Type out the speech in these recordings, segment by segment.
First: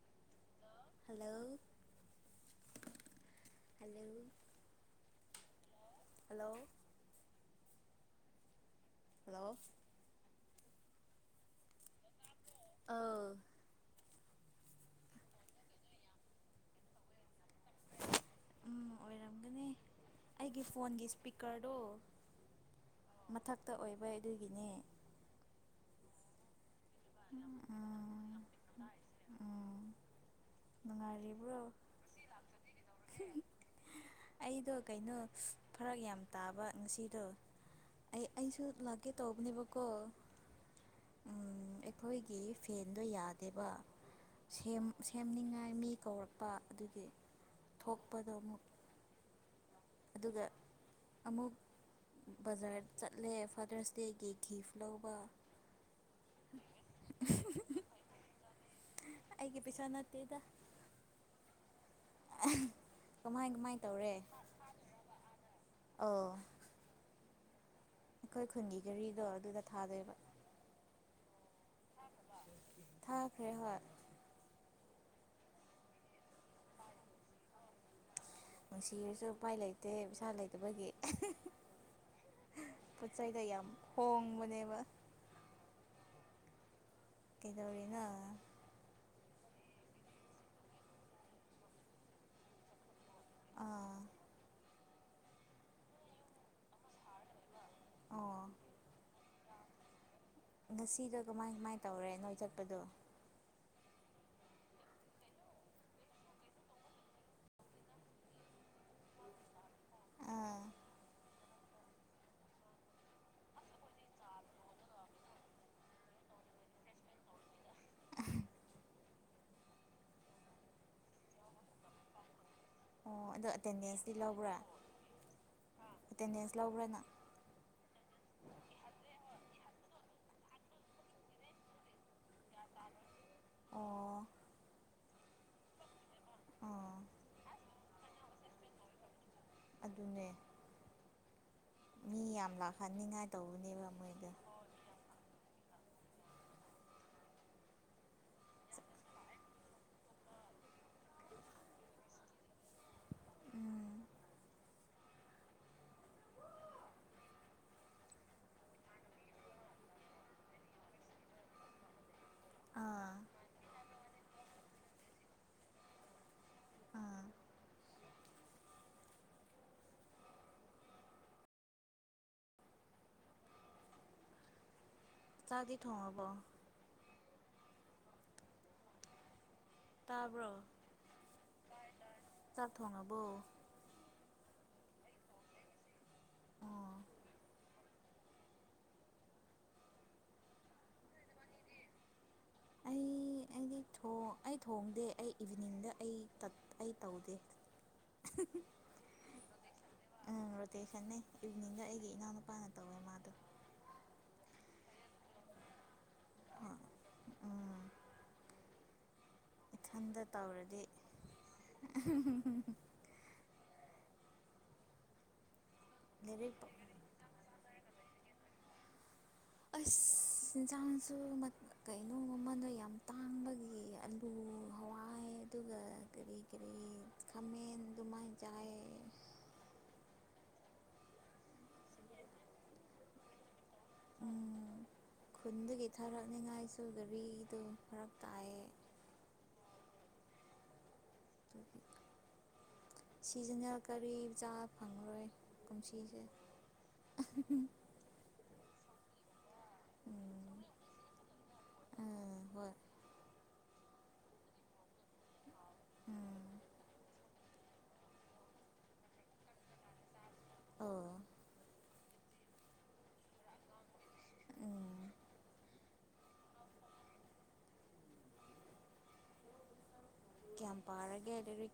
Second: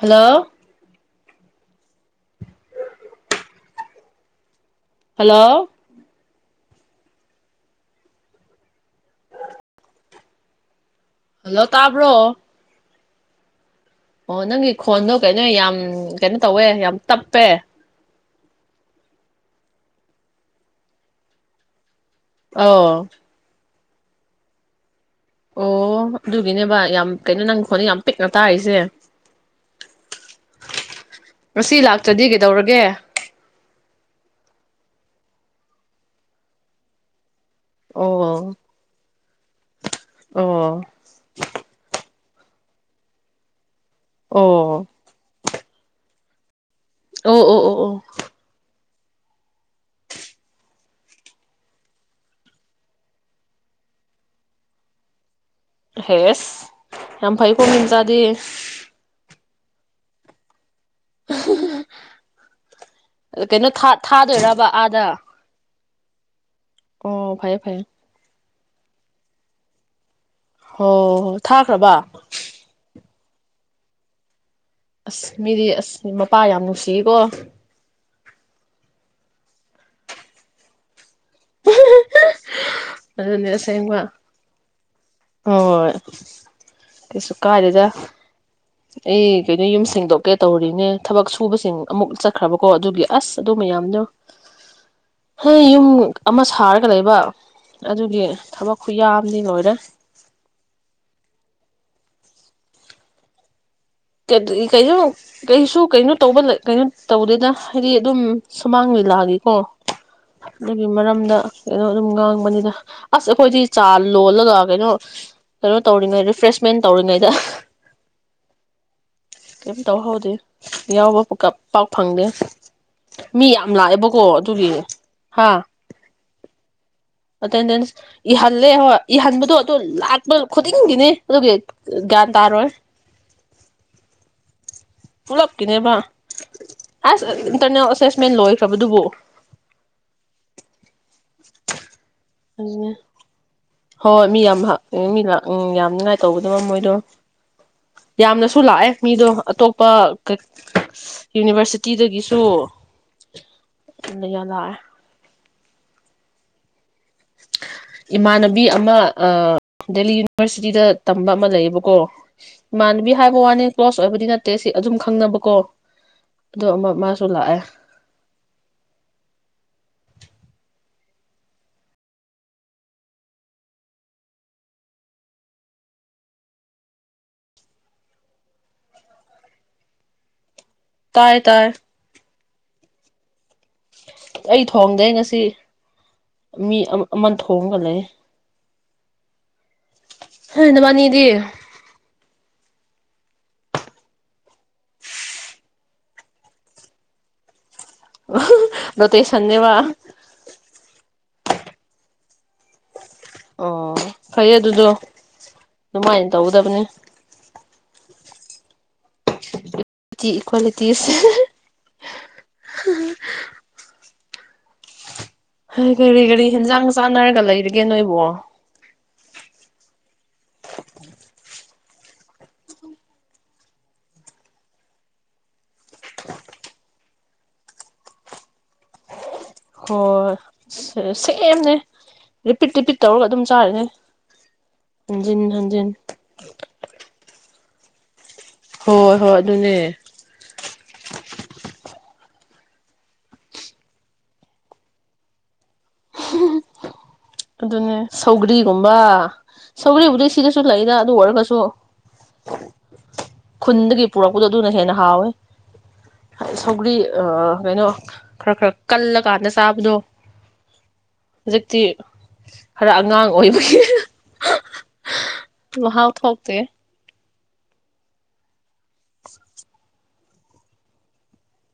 hello hello hello hello hello hello hello ꯇꯥꯕ꯭ꯔꯣ ꯑꯧ ꯑꯣ ꯅꯪꯒꯤ ꯈꯣꯟꯗꯣ ꯀꯩꯅꯣ ꯌꯥꯝ ꯀꯩꯅꯣ ꯇꯧꯋꯦ ꯌꯥꯝ ꯇꯞꯄꯦ ꯎꯝ ꯑꯣꯏꯔꯝꯒꯅꯤ ꯑꯩꯒꯤ ꯐꯣꯟꯒꯤ ꯏꯁꯄꯤꯀꯔꯗꯣ ꯑꯣ ꯇ ꯑꯣꯏꯕ ꯑꯗꯨꯒꯤꯅꯦ ꯑꯣ ꯑꯗꯨꯒꯤꯅꯦꯕ ꯌꯥꯝ ꯀꯩꯅꯣ ꯅꯪ ꯈꯣꯟꯗꯣ ꯌꯥꯝ ꯄꯤꯛꯅ ꯎꯝ ꯇꯥꯔꯤꯁꯦ ꯎꯝ ꯅꯨꯡꯉꯥꯏꯔꯤꯕ꯭ꯔꯣ ꯉꯁꯤ ꯂꯥꯛꯇ꯭ꯔꯗꯤ ꯀꯩꯗꯧꯔꯒꯦ ꯑꯩꯗꯣ ꯀꯩꯅꯣ ꯐꯔꯛ ꯌꯥꯝ ꯇꯥꯕ ꯉꯁꯤꯗꯣ ꯑꯩ ꯑꯣ ꯑꯩꯁꯨ ꯂꯥꯛꯀꯦ ꯇꯧꯕꯅꯦꯕꯀꯣ ꯑꯣ ꯎꯝ ꯑꯈꯣꯏꯒꯤ ꯐꯦꯟꯗꯣ ꯌꯥꯗꯦꯕ ꯁꯦꯝ ꯑꯣ ꯁꯦꯝꯅꯤꯡꯉꯥꯏ ꯃꯤ ꯀꯧꯔꯛꯄ ꯑꯗꯨꯒꯤ ꯑꯣ ꯑꯣ ꯑꯣ ꯑꯣ ꯊꯣꯛꯄꯗꯣ ꯑꯃꯨꯛ ꯑꯗꯨꯒ ꯑꯃꯨꯛ ꯕꯖꯥꯔ ꯆꯠꯂꯦ ꯐꯥꯗꯔꯁ ꯗꯦꯒꯤ ꯒꯤꯐ ꯂꯧꯕ ꯍꯦꯁ ꯌꯥꯝ ꯐꯩ ꯀꯣ ꯃꯤ ꯃꯆꯥꯗꯤ ꯑꯩꯒꯤ ꯄꯩꯁꯥ ꯅꯠꯇꯦꯗ [inaudible] ꯑ ꯀꯃꯥꯏ ꯀꯩꯅꯣ ꯀꯃꯥꯏ ꯊꯥꯗꯣꯏꯔꯕ ꯑꯥꯗ ꯑ ꯑꯣ ꯐꯥꯏꯌꯦ ꯐꯥꯏꯌꯦꯦ ꯑꯩꯈꯣꯏ ꯈꯨꯟꯒꯤ ꯘꯔꯤꯗꯣ ꯑꯗꯨꯗ ꯊꯥꯗꯣꯏꯕ ꯍ ꯊꯥꯈ꯭ꯔꯕ ꯊꯥꯈ꯭ꯔꯦ ꯍꯣꯏ ꯑꯁ ꯃꯤꯗꯤ ꯑꯁ ꯃꯄꯥ ꯌꯥꯝ ꯅꯨꯡꯁꯤꯌꯦꯀꯣ ꯅꯨꯡꯁꯤꯔꯁꯨ ꯎꯄꯥꯏ ꯂꯩꯇꯦ ꯄꯩꯁꯥ ꯂꯩꯇꯕꯒꯤ ꯄꯣꯠ ꯆꯩꯗ ꯑꯗꯨꯅꯦ ꯌꯥꯝ ꯑꯁꯦꯡꯕ ꯍꯣꯡꯕꯅꯦꯕ [inaudible] ꯀꯁꯨ ꯀꯥꯔꯗ ꯀꯩꯗꯧꯔꯤꯅꯣ ꯑꯩ ꯀꯩꯅꯣ ꯌꯨꯝ ꯁꯦꯡꯗꯣꯛꯀꯦ ꯇꯧꯔꯤꯅꯦ ꯊꯕꯛ ꯁꯨꯕꯁꯤꯡ ꯑꯃꯨꯛ ꯆꯠꯈ꯭ꯔꯕꯀꯣ ꯑꯗꯨꯒꯤ ꯑꯁ ꯑꯗꯨ ꯑꯥ ꯃꯌꯥꯝꯗꯣ ꯍꯣꯏ ꯌꯨꯝ ꯑꯃ ꯁꯥꯔꯒ ꯂꯩꯕ ꯑꯗꯨꯒꯤ ꯑꯣ ꯊꯕꯛ ꯈꯨ ꯌꯥꯝꯗꯤ ꯂꯣꯏꯔꯦ ꯉꯁꯤꯗꯣ ꯀꯃꯥꯏ ꯀꯃꯥꯏ ꯇꯧꯔꯦ ꯅꯣꯏ ꯆꯠꯄꯗꯣ ꯀꯩꯅꯣ ꯀꯩꯁꯨ ꯀꯩꯅꯣ ꯇꯧꯕ ꯀꯩꯅꯣ ꯇꯧꯗꯦꯗ ꯍꯥꯏꯗꯤ ꯑꯗꯨꯝ ꯁꯨꯃꯥꯡ ꯂꯤꯂꯥꯒꯤꯀꯣ ꯑꯥ ꯑꯗꯨꯒꯤ ꯃꯔꯝꯗ ꯀꯩꯅꯣ ꯑꯗꯨꯝ ꯉꯥꯡꯕꯅꯤꯗ ꯑꯁ ꯑꯩꯈꯣꯏꯗꯤ ꯆꯥ ꯂꯣꯜꯂꯒ ꯀꯩꯅꯣ ꯀꯩꯅꯣ ꯇꯧꯔꯤꯉꯩ ꯔꯤꯐ꯭ꯔꯦꯁꯃꯦꯟ ꯇꯧꯔꯤꯉꯩꯗ ꯀꯩꯝ ꯇꯧꯍꯧꯗꯦ ꯌꯥꯎꯕ ꯄꯥꯛ ꯐꯪꯗꯦ ꯑꯣ ꯃꯤ ꯑꯗꯣ ꯌꯥꯝ ꯑꯦꯇꯦꯟꯗꯦꯟꯁꯇꯤ ꯂꯥꯛꯑꯦꯕꯀꯣ ꯂꯧꯕ꯭ꯔꯥ ꯑꯗꯨꯒꯤ ꯍꯥ ꯑꯦꯇꯦꯟꯗꯦꯟꯁ ꯂꯧꯕ꯭ꯔꯥ ꯅꯪ ꯑꯦꯇꯦꯟꯗꯦꯟꯁ ꯏꯍꯜꯂꯦ ꯍꯣꯏ ꯏꯍꯟꯕꯗꯣ ꯂꯠꯃ ꯈꯣꯇꯗꯤꯅꯦꯒꯤ ꯒꯥꯟ ꯇꯥꯔ ꯑꯣ ꯄꯨꯂꯞꯀꯤꯅꯦꯕ ꯑꯥ ꯑꯁ ꯏꯟꯇꯔꯅꯦꯜ ꯑꯦꯁꯦꯁꯃꯦꯟ ꯂꯣꯏꯈ꯭ꯔꯕꯗꯨꯕꯨ ꯑꯗꯨꯅꯦ ꯃꯤ ꯌꯥꯝ [inaudible] ꯑꯗꯨꯅꯦ ꯂꯥꯛꯍꯟꯅꯤꯡꯉꯥꯏ ꯇꯧꯕꯅꯦꯕ ꯍꯣꯏ ꯃꯣꯏꯗꯣ ꯃꯤ ꯌꯥꯝ ꯃꯤ ꯂꯥꯛ ꯎꯝ ꯌꯥꯝ ꯌꯥꯝꯅꯤꯡꯉꯥꯏ ꯇꯧꯕꯗꯕ ꯃꯣꯏꯗꯣ ꯌꯥꯝꯅꯁꯨ ꯂꯥꯛꯑꯦ ꯃꯤꯗꯣ ꯑꯇꯣꯞꯄ ꯌꯨꯅꯤꯚꯔꯁꯤꯇꯤꯗꯒꯤꯁꯨ ꯎꯝ ꯌꯥꯝ ꯂꯥꯛꯑꯦ ꯏꯃꯥꯟꯅꯕꯤ ꯑꯃ ꯗꯦꯜꯂꯤ ꯌꯨꯅꯤꯚꯔꯁꯤꯇꯤꯗ ꯇꯝꯕ ꯑꯃ ꯂꯩꯌꯦꯕꯀꯣ ꯏꯃꯥꯟꯅꯕꯤ ꯑꯥ ꯍꯥꯏꯕ ꯋꯥꯅꯤ ꯀ꯭ꯂꯣꯁ ꯑꯣꯏꯕꯗꯤ ꯅꯠꯇꯦ ꯁꯤ ꯑꯗꯨꯝ ꯈꯪꯅꯕꯀꯣ ꯑꯗꯨ ꯑꯃ ꯑꯥ ꯃꯥꯁꯨ ꯂꯥꯛꯑꯦ ꯆꯥꯛꯇꯤ ꯊꯣꯡꯉꯕꯣ ꯇꯥꯕ꯭ꯔꯣ ꯇꯥꯏ ꯇꯥꯏ ꯆꯥꯛ ꯊꯣꯡꯉꯕꯣ ꯑꯩ ꯊꯣꯡꯗꯦ ꯉꯁꯤ ꯃꯤ ꯑꯣ ꯑꯃ ꯊꯣꯡꯉꯒ ꯂꯩ ꯍꯣꯏ ꯅꯕꯥꯅꯤꯗꯤ ꯑꯩ ꯑꯩꯗꯤ ꯑꯩ ꯊꯣꯡꯗꯦ ꯑꯩ ꯏꯚꯤꯅꯤꯡꯗ ꯑꯩ ꯑꯩ ꯇꯧꯗꯦ ꯂꯣꯇꯦꯁꯟꯅꯦꯕ ꯎꯝ ꯔꯣꯇꯦꯁꯟ ꯅꯦ ꯏꯚꯅꯤꯡꯗ ꯑꯩꯒꯤ ꯏꯅꯥꯎ ꯅꯄꯥꯅ ꯇꯧꯋꯦ ꯃꯥꯗꯣ ꯑꯣ ꯐꯩ ꯑꯗꯨꯗꯣ ꯑꯗꯨꯃꯥꯏꯅ ꯇꯧꯒꯗꯕꯅꯤ ꯎꯝ ꯏꯊꯟꯗ ꯇꯤ ꯇꯧꯔꯗꯤ ꯏꯀ꯭ꯋꯥꯂꯤꯇꯤꯁ ꯍ ꯀꯔꯤ ꯀꯔꯤ ꯂꯥꯏꯔꯤꯛ ꯍꯟꯖꯥꯡ ꯆꯥꯟꯅꯔꯒ ꯂꯩꯔꯤꯒꯦ ꯅꯣꯏ ꯋꯥ ꯑꯁ ꯏꯟꯁꯥꯡꯁꯨ ꯀꯩꯅꯣ ꯃꯃꯜꯗ ꯌꯥꯝ ꯇꯥꯡꯕꯒꯤ ꯑꯜꯂꯨ ꯍꯋꯥꯏ ꯑꯗꯨꯒ ꯀꯔꯤ ꯀꯔꯤ ꯈꯥꯃꯦꯟ ꯑꯗꯨꯃꯥꯏꯅ ꯆꯥꯏ ꯍꯣꯏ ꯁꯦꯝꯅꯦ ꯔꯤꯄꯤꯠ ꯔꯤꯄꯤꯠ ꯇꯧꯔꯒ ꯑꯗꯨꯝ ꯆꯥꯔꯤꯅꯦ ꯎꯝ ꯍꯟꯖꯤꯟ ꯍꯟꯖꯤꯟ ꯈꯨꯟꯗꯒꯤ ꯊꯥꯔꯛꯅꯤꯉꯥꯏꯁꯨ ꯒꯥꯔꯤꯗꯣ ꯐꯔꯛ ꯇꯥꯏꯌꯦ ꯍꯣꯏ ꯍꯣꯏ ꯑꯗꯨꯅꯦ ꯁꯤꯖꯟꯅꯜ ꯀꯔꯤꯆꯥꯥ ꯐꯪꯉꯔꯣꯏ ꯀꯨꯝꯁꯤꯁꯦ ꯑꯗꯨꯅꯦ ꯁꯧꯒ꯭ꯔꯤꯒꯨꯝꯕ ꯁꯧꯒꯔꯤꯕꯨꯗꯤ ꯁꯤꯗꯁꯨ ꯎꯝ ꯂꯩꯗ ꯑꯗꯨ ꯑꯣꯏꯔꯒꯁꯨ ꯑꯥ ꯍꯣꯏ ꯈꯨꯟꯗꯒꯤ ꯄꯨꯔꯛꯄꯗꯣ ꯑꯗꯨꯅ ꯍꯦꯟꯅ ꯍꯥꯎꯋꯦ ꯎꯝ ꯁꯧꯒꯔꯤ ꯑ ꯀꯩꯅꯣ ꯈꯔ ꯈꯔ ꯀꯜꯂꯀꯥꯟꯗ ꯆꯥꯕꯗꯣ ꯑꯣ ꯍꯧꯖꯤꯛꯇꯤ ꯈꯔ ꯑꯉꯥꯡ ꯑꯣꯏꯕꯒꯤ ꯎꯝ ꯃꯍꯥꯎ ꯊꯣꯛꯇꯦ [inaudible] ꯀꯌꯥꯝ ꯄꯥꯔꯒꯦ ꯂꯥꯏꯔꯤꯛ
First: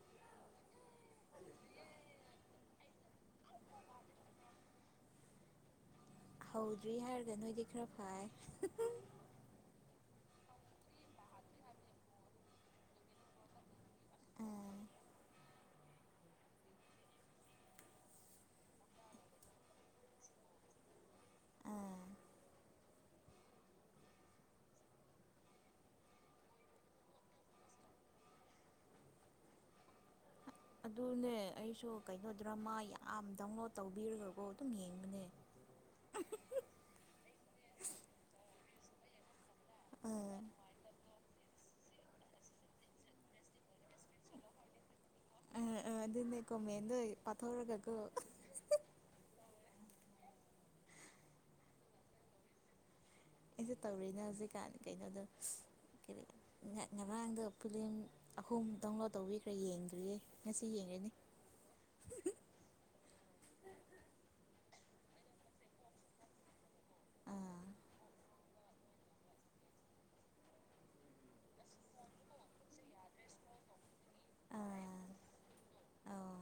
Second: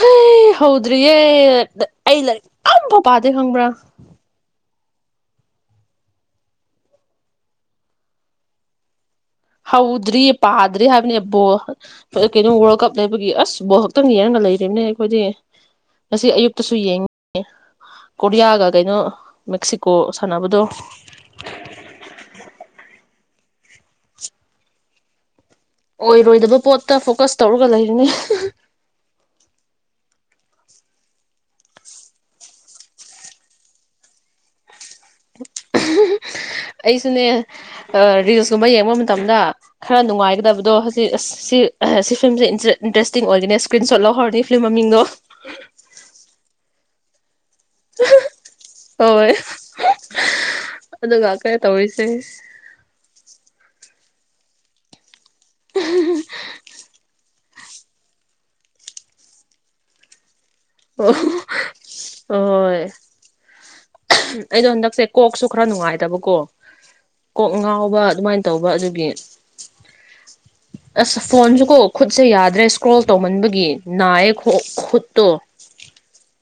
ꯍꯩ ꯍꯧꯗ꯭ꯔꯤꯌꯦ ꯑꯩ ꯂꯥꯏꯔꯤꯛ ꯑꯝꯐꯥꯎ ꯄꯥꯗꯦ ꯈꯪꯕ꯭ꯔꯥ ꯍꯧꯗ꯭ꯔꯤ ꯍꯥꯏꯔꯒ ꯅꯣꯏꯗꯤ ꯈꯔ ꯐꯥꯏ ꯍꯧꯗ꯭ꯔꯤ ꯄꯥꯗ꯭ꯔꯤ ꯍꯥꯏꯕꯅꯦ ꯕꯣꯜ ꯀꯩꯅꯣ ꯋꯥꯔꯜ ꯀꯞ ꯂꯩꯕꯒꯤ ꯑꯁ ꯕꯣꯜ ꯈꯛꯇꯪ ꯌꯦꯡꯉꯒ ꯑꯥ ꯂꯩꯔꯤꯕꯅꯦ ꯑꯩꯈꯣꯏꯗꯤ ꯉꯁꯤ ꯑꯌꯨꯛꯇꯁꯨ ꯌꯦꯡꯉꯤ ꯀꯣꯔꯤꯌꯥꯒ ꯀꯩꯅꯣ ꯃꯦꯛꯁꯤꯀꯣ ꯁꯥꯟꯅꯕꯗꯣ ꯑꯥ ꯑꯣꯏꯔꯣꯏꯗꯕ ꯄꯣꯠꯇ ꯐꯣꯀꯁ ꯇꯧꯔꯒ ꯂꯩꯔꯤꯅꯤ ꯑꯗꯨꯅꯦ ꯑꯩꯁꯨ ꯀꯩꯅꯣ ꯗ꯭ꯔꯃꯥ ꯌꯥꯝ ꯗꯥꯎꯟꯂꯣꯗ ꯇꯧꯕꯤꯔꯒꯀꯣ ꯑꯗꯨꯝ ꯌꯦꯡꯉꯤ ꯑꯩꯁꯨꯅꯦ ꯑꯥ ꯔꯤꯜꯁ ꯨꯝꯕ ꯌꯦꯡꯕ ꯃꯇꯝꯗ ꯈꯔ ꯑꯥ ꯅꯨꯡꯉꯥꯏꯒꯗꯕꯗꯣ ꯍꯧꯖꯤꯛ ꯑꯁ ꯁꯤ ꯁꯤ ꯐꯤꯂꯝꯁꯦ ꯏꯟꯇꯔꯦꯁꯇꯤꯡ ꯑꯣꯏꯒꯅꯦ ꯁ꯭ꯀ꯭ꯔꯤꯟ ꯁꯣꯠ ꯂꯧꯍꯧꯔꯅꯤ ꯐꯤꯂꯝ ꯃꯡꯗꯣ ꯑ ꯑꯗꯨꯅꯦ ꯀꯣꯃꯦ ꯇꯧꯔꯒꯒ ꯍꯣꯏ ꯑꯗꯨꯒ ꯀꯔꯤ ꯇꯧꯔꯤꯁꯦ ꯀꯩꯅ ꯍꯧꯖꯤꯛ ꯀꯥꯟꯅ ꯀꯩꯅꯣꯗꯣ ꯀ ꯉꯃꯥꯡꯗ ꯐꯂꯝ ꯑꯍꯨꯝ ꯗꯥꯎꯟꯂꯣꯗ ꯇꯧꯕꯤꯈ꯭ꯔꯦ ꯌꯦꯡꯗ꯭ꯔꯤꯌꯦ ꯉꯁꯤ ꯌꯦꯡꯉꯅꯤ ꯑꯣ ꯑꯣ ꯑꯩꯗꯣ ꯍꯟꯗꯛꯁꯦ ꯀꯣꯛꯁꯨ ꯈꯔ ꯅꯨꯡꯉꯥꯏꯇꯕꯀꯣ ꯀꯣꯛ ꯑꯥ ꯉꯥꯎꯕ ꯑꯗꯨꯃꯥꯏꯅ ꯇꯧꯕ ꯑꯗꯨꯒꯤ ꯑꯁ ꯐꯣꯟꯁꯨ ꯀꯣ ꯈꯨꯠꯁꯦ ꯌꯥꯗ꯭ꯔꯦ ꯏꯁꯀ꯭ꯔꯣꯜ ꯇꯧꯃꯟꯕꯒꯤ ꯅꯥꯏꯌꯦ ꯑꯥ ꯈꯨꯠꯇꯣ ꯑꯧ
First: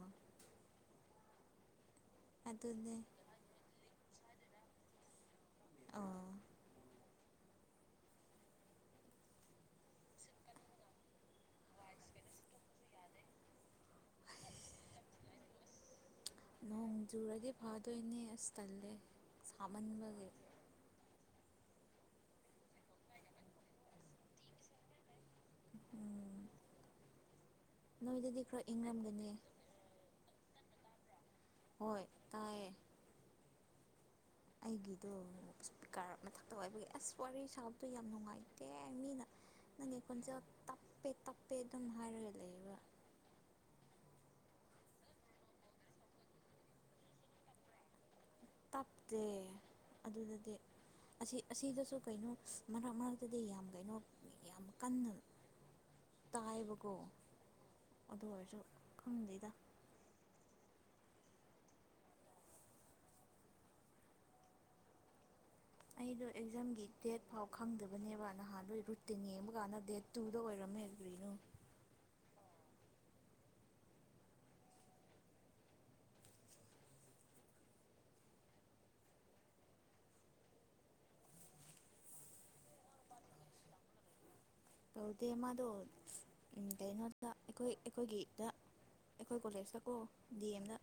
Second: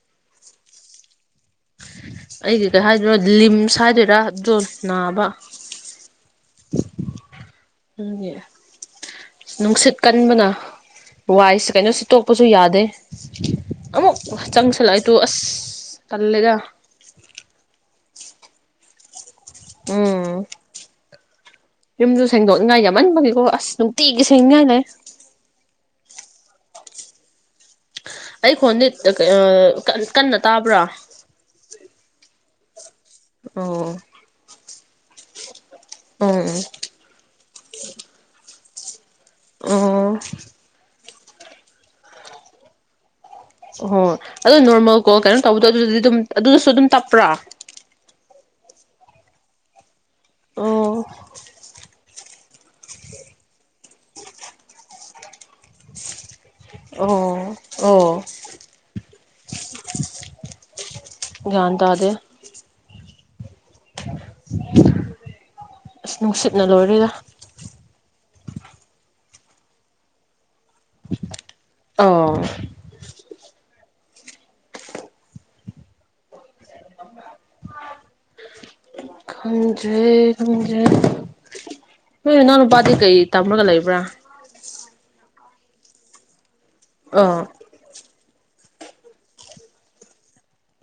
ꯑꯩꯒꯤ ꯀꯩ ꯑꯗꯨꯅꯦ ꯍꯥꯏꯗꯣꯏꯔꯣ ꯂꯤꯝꯁ ꯍꯥꯏꯗꯣꯏꯔꯥ ꯑꯗꯨꯜꯅꯥꯕ ꯑꯧ ꯑꯗꯨꯒꯤ ꯅꯨꯡꯁꯤꯠ ꯀꯟꯕꯅ ꯋꯥꯏꯁꯤ ꯀꯩꯅꯣꯁꯤ ꯇꯣꯛꯄꯁꯨ ꯌꯥꯗꯦ ꯑꯃꯨꯛ ꯆꯪꯁꯜꯂꯛꯑꯗꯨꯣ ꯑꯁ ꯇꯜꯂꯦꯗ ꯅꯣꯡꯖꯨꯔꯒ ꯐꯥ ꯇꯣꯏꯅꯦ ꯑꯁꯇꯥꯂꯦ ꯁꯥꯃꯟꯕꯒꯤ ꯎꯝ ꯌꯨꯝꯁꯨ ꯁꯦꯡꯗꯣꯛꯅꯤꯡꯉꯥꯏ ꯌꯥꯝꯃꯟꯕꯒꯤꯀꯣ ꯑꯁ ꯅꯨꯡꯇꯤꯒꯤ ꯁꯦꯡꯅꯤꯉꯥꯏ ꯂꯩ ꯎꯝ ꯅꯣꯏꯗꯗꯤ ꯑꯩ ꯈꯔ ꯈꯣꯟꯗꯤ ꯏꯪꯔꯝꯒꯅꯤ ꯀꯟꯅ ꯇꯥꯕ꯭ꯔꯥ ꯍꯣꯏ ꯇꯥꯏꯌꯦꯦ ꯑꯣ ꯑꯩꯒꯤꯗ ꯏꯁꯄꯤꯀꯔ ꯎꯝ ꯎꯝ ꯃꯊꯛꯇ ꯑꯣꯏꯕꯒꯤ ꯑꯁ ꯋꯥꯔꯤ ꯁꯥꯒꯞꯗꯣ ꯌꯥꯝ ꯅꯨꯡꯉꯥꯏ ꯞ ꯑꯣ ꯇꯞꯄꯦ ꯇꯞꯄꯦ ꯑꯗꯨꯝ ꯍꯥꯏꯔꯒ ꯂꯩꯕ ꯍꯣ ꯑꯗꯣ ꯅꯣꯔꯃꯦꯜ ꯀꯣ ꯀꯩꯅꯣ ꯇꯧꯕꯗꯣ ꯑꯗꯨꯗꯗꯤ ꯑꯗꯨꯝ ꯑꯗꯨꯗꯁꯨ ꯑꯗꯨꯝ ꯇꯞꯄ꯭ꯔꯥ ꯇꯞꯇ ꯑꯗꯨꯗꯗꯤ ꯑꯣ ꯑꯁꯤ ꯑꯁꯤꯗꯁꯨ ꯀꯩꯅꯣ ꯃꯔꯛ ꯃꯔꯛꯇꯗꯤ ꯌꯥꯝ ꯀꯩꯅꯣ ꯌꯥꯝ ꯀꯟꯅ ꯇꯥꯏꯕꯀꯣ ꯑꯣ ꯑꯣ ꯑꯗꯨ ꯑꯣꯏꯔꯁꯨ ꯈꯪꯗꯣꯏꯗ ꯭ꯟ ꯇꯗ [unintelligible] ꯑꯁ ꯑꯩꯗꯣ ꯅꯨꯡꯁꯤꯠꯅ ꯑꯦꯛꯖꯥꯝꯒꯤ ꯂꯣꯏꯔꯦꯗ ꯗꯦꯠ ꯐꯥꯎ ꯈꯪꯗꯕꯅꯦꯕ ꯅꯍꯥꯟꯗꯣ ꯔꯨꯇꯤꯅꯦ ꯑꯃꯨꯛ ꯀꯥꯟꯗꯦ ꯇꯨꯗ ꯑꯣꯏ ꯑꯣ ꯈꯪꯗꯦ ꯈꯪꯗꯦ ꯅꯣꯏ ꯅꯍꯪ ꯅꯨꯄꯥꯗꯤ ꯀꯩ ꯇꯝꯃꯒ ꯂꯩꯕ꯭ꯔꯥ ꯑꯗꯨꯗ ꯑꯃꯗ ꯀꯩꯅꯣꯗ ꯑꯣ ꯑꯩꯈꯣꯏ ꯑꯩꯈꯣꯏꯒꯤꯗ ꯑꯩꯈꯣꯏ ꯀꯂꯦꯖ ꯆꯀꯣ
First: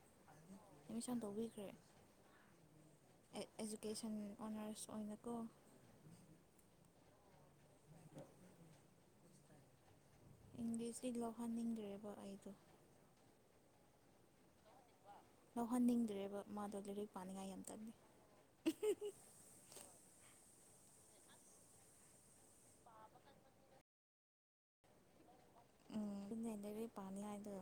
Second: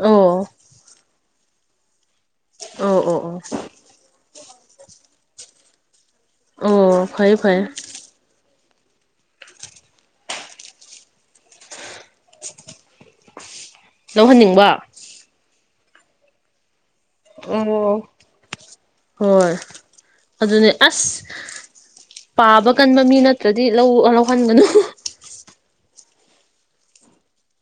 ꯑꯣ [unintelligible] ꯥ ꯇꯧꯕꯤꯈ꯭ꯔꯦ ꯑꯣ ꯑꯣ ꯑꯣ ꯑꯣꯔꯁ ꯑꯣꯏꯅ ꯑꯣꯏꯅꯀꯣ ꯑꯣ ꯐꯩ ꯐꯩ ꯏꯪꯂꯤꯁꯁꯤ ꯂꯧꯍꯟꯅꯤꯡꯈ꯭ꯔꯦꯕ ꯑꯩꯗꯣ ꯂꯧꯍꯟꯅꯤꯡꯕ ꯂꯧꯍꯟꯅꯤꯡꯗ꯭ꯔꯦꯕ ꯃꯥꯗꯣ ꯂꯥꯏꯔꯤꯛ ꯄꯥꯅꯤꯡꯉꯥꯏ ꯌꯥꯝ ꯑꯣ ꯇꯜꯂꯦ ꯍꯣꯏ ꯑꯗꯨꯅꯦ ꯑꯁ ꯄꯥꯕ ꯀꯟꯕ ꯃꯤ ꯅꯠꯇ꯭ꯔꯗꯤ ꯂꯧꯍꯟꯒꯅꯨ ꯎꯝ ꯄꯥꯟꯂꯗꯣ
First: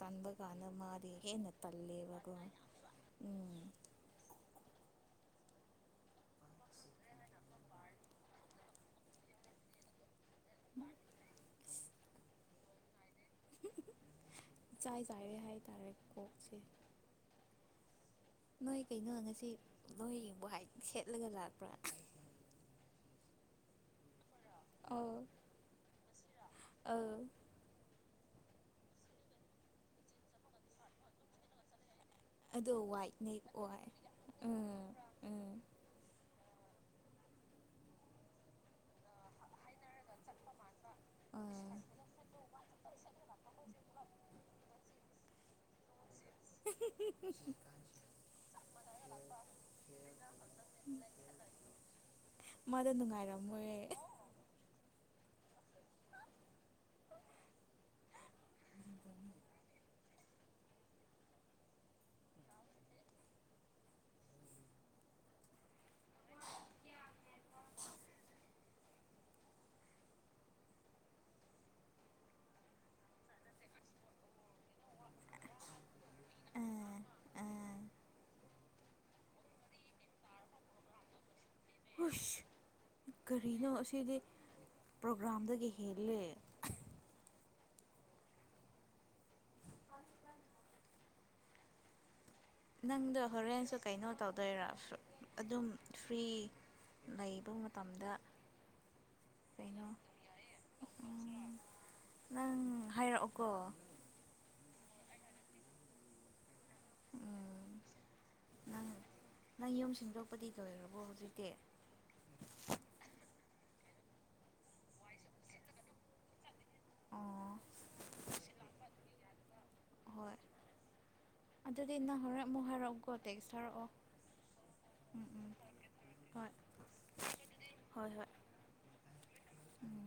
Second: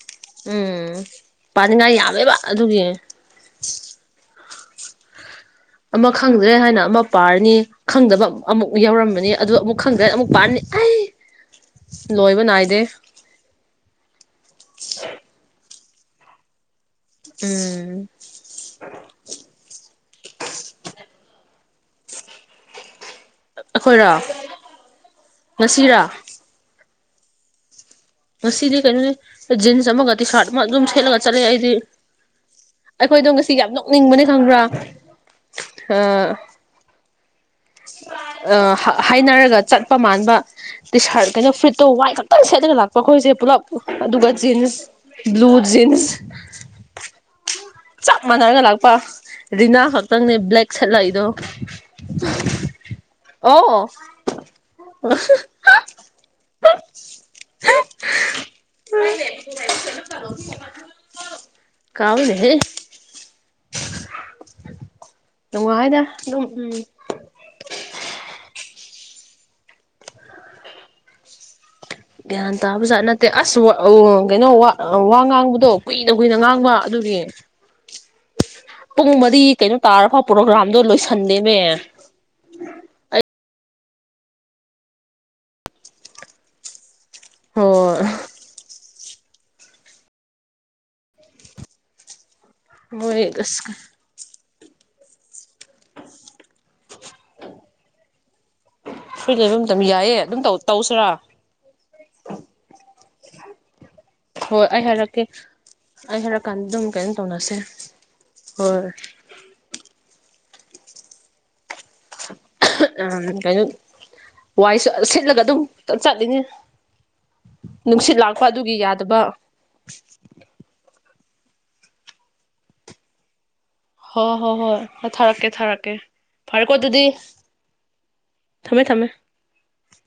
ꯇꯟꯕ ꯀꯥꯟꯅ ꯎꯝ ꯃꯥꯔꯤ ꯍꯦꯟꯅ ꯄꯥꯅꯤꯡꯉꯥꯏ ꯌꯥꯝꯃꯦꯕ ꯇꯜꯂꯦꯕꯒꯨꯝ ꯑꯗꯨꯒꯤ ꯎꯝ ꯑꯃ ꯈꯪꯗ꯭ꯔꯦ ꯍꯥꯏꯅ ꯑꯃ ꯄꯥꯔꯅꯤ ꯈꯪꯗꯕ ꯑꯃꯨꯛ ꯌꯥꯎꯔꯝꯕꯅꯤ ꯑꯗꯨ ꯑꯃꯨꯛ ꯈꯪꯗ꯭ꯔꯦ ꯑꯃꯨꯛ ꯄꯅꯤ ꯂꯣꯏꯕ ꯅꯥꯏꯗꯦ ꯑꯣꯁꯦ ꯎꯝ ꯂꯣꯏ ꯌꯦꯡꯕ ꯍꯥꯏ ꯁꯦꯠꯂꯒ ꯂꯥꯛꯄ꯭ꯔꯥ ꯑꯩꯈꯣꯏꯔꯣ ꯅꯁꯤꯔꯥ ꯑ ꯁꯤꯗꯤ ꯀꯩꯅꯣꯅꯦ ꯖꯤꯟꯁ ꯑꯃꯒꯗꯤ ꯁꯥꯔꯠ ꯑꯃ ꯑꯗꯨꯝ ꯁꯦꯠꯂꯒ ꯆꯠꯂꯦ ꯑꯩꯗꯤ ꯑꯗꯣ ꯑꯩꯈꯣꯏꯗꯣ ꯋꯥꯏꯠꯅꯦ ꯉꯁꯤ ꯌꯥꯝ ꯑꯣꯏ ꯅꯣꯛꯅꯤꯡꯕꯅꯤ ꯈꯪꯕ꯭ꯔꯥ ꯎꯝ ꯎꯝ ꯑ ꯍꯥꯏꯅꯔꯒ ꯆꯠꯄ ꯃꯥꯟꯕ ꯇꯤ ꯁꯥꯔꯠ ꯀꯩꯅꯣ ꯎꯝ ꯐꯤꯠꯇꯣ ꯋꯥꯏ ꯈꯛꯇꯪ ꯁꯦꯠꯂꯒ ꯂꯥꯛꯄ ꯑꯩꯈꯣꯏꯁꯦ ꯄꯨꯂꯞ ꯑꯗꯨꯒ ꯖꯤꯟꯁ ꯕ꯭ꯂꯨ ꯖꯤꯟꯁ ꯆꯞ ꯃꯥꯟꯅꯔꯒ ꯂꯥꯛꯄ ꯔꯤꯅꯥ ꯈꯛꯇꯪꯅꯦ ꯕ꯭ꯂꯦꯛ ꯁꯠꯂꯛꯏꯗꯣ ꯃꯗ ꯅꯨꯡꯉꯥꯏꯔꯝ ꯃꯣꯏ [inaudible] [inaudible] ꯀꯥꯎꯏꯅ ꯋꯥꯏꯗ ꯎꯝ ꯒ꯭ꯌꯥꯟ ꯇꯥꯕꯖꯥꯠ ꯅꯠꯇꯦ ꯑꯁ ꯎ ꯀꯩꯅꯣ ꯋꯥ ꯉꯥꯡꯕꯗꯣ ꯀꯨꯏꯅ ꯀꯨꯏꯅ ꯉꯥꯡꯕ ꯑꯥ ꯑꯗꯨꯒꯤ ꯑꯥ ꯄꯨꯡ ꯃꯔꯤ ꯀꯩꯅꯣ ꯇꯥꯔꯐꯥꯎ ꯄ꯭ꯔꯣꯒ꯭ꯔꯥꯝꯗꯣ ꯂꯣꯏꯁꯟꯗꯦꯃꯦ ꯍꯁ ꯀꯔꯤꯅꯣ ꯁꯤꯗꯤ ꯄ꯭ꯔꯣꯒ꯭ꯔꯥꯝꯗꯒꯤ ꯍꯦꯜꯂꯦ ꯑꯣ ꯅꯪꯗ ꯃꯣꯏ ꯑꯁ ꯍꯣꯔꯦꯟꯟꯁꯨ ꯀꯩꯅꯣ ꯇꯧꯗꯣꯏꯔꯣ ꯑꯗꯨꯝ ꯐ꯭ꯔꯤ ꯂꯩꯕ ꯃꯇꯝꯗ ꯁꯣꯏꯅ ꯑꯗꯨꯝ ꯃꯇꯝ ꯀꯩꯅꯣ ꯌꯥꯏꯌꯦ ꯑꯗꯨꯝ ꯇꯧꯁꯤꯔꯥ ꯎꯝ ꯅꯪ ꯍꯥꯏꯔꯛꯑꯣꯀꯣ ꯍꯣꯏ ꯑꯩ ꯍꯥꯏꯔꯛꯀꯦ ꯑꯩ ꯍꯥꯏꯔꯛꯀꯦ ꯑꯗꯨꯝ ꯀꯩꯅꯣ ꯇꯧꯅꯁꯦ ꯎꯝ ꯍꯣꯏ ꯄꯗꯤꯗ ꯑꯣꯏꯔꯕꯣ ꯍꯧꯖꯤꯛꯇꯤ ꯀꯩꯅꯣ ꯋꯥꯏꯁꯨ ꯁꯤꯠꯂꯒ ꯑꯗꯨꯝ ꯆꯠꯂꯤꯅꯤ ꯑꯣ ꯅꯨꯡꯁꯤꯠ ꯂꯥꯛꯄ ꯑꯗꯨꯒꯤ ꯌꯥꯗꯕ ꯍꯣꯏ ꯑꯗꯨꯗꯤ ꯏꯅ ꯍꯔ ꯃꯣꯍꯔꯒꯣ ꯇꯦꯛ ꯍꯣꯏ ꯍꯣꯏ ꯍꯣꯏ ꯊꯥꯔꯛꯀꯦ ꯊꯥꯔꯛꯀꯦ ꯍꯣꯏ ꯐꯔꯦꯀꯣ ꯑꯗꯨꯗꯤ ꯍꯣꯏ ꯍꯣꯏ ꯊꯝꯃꯦ ꯊꯝꯃꯦ ꯎꯝ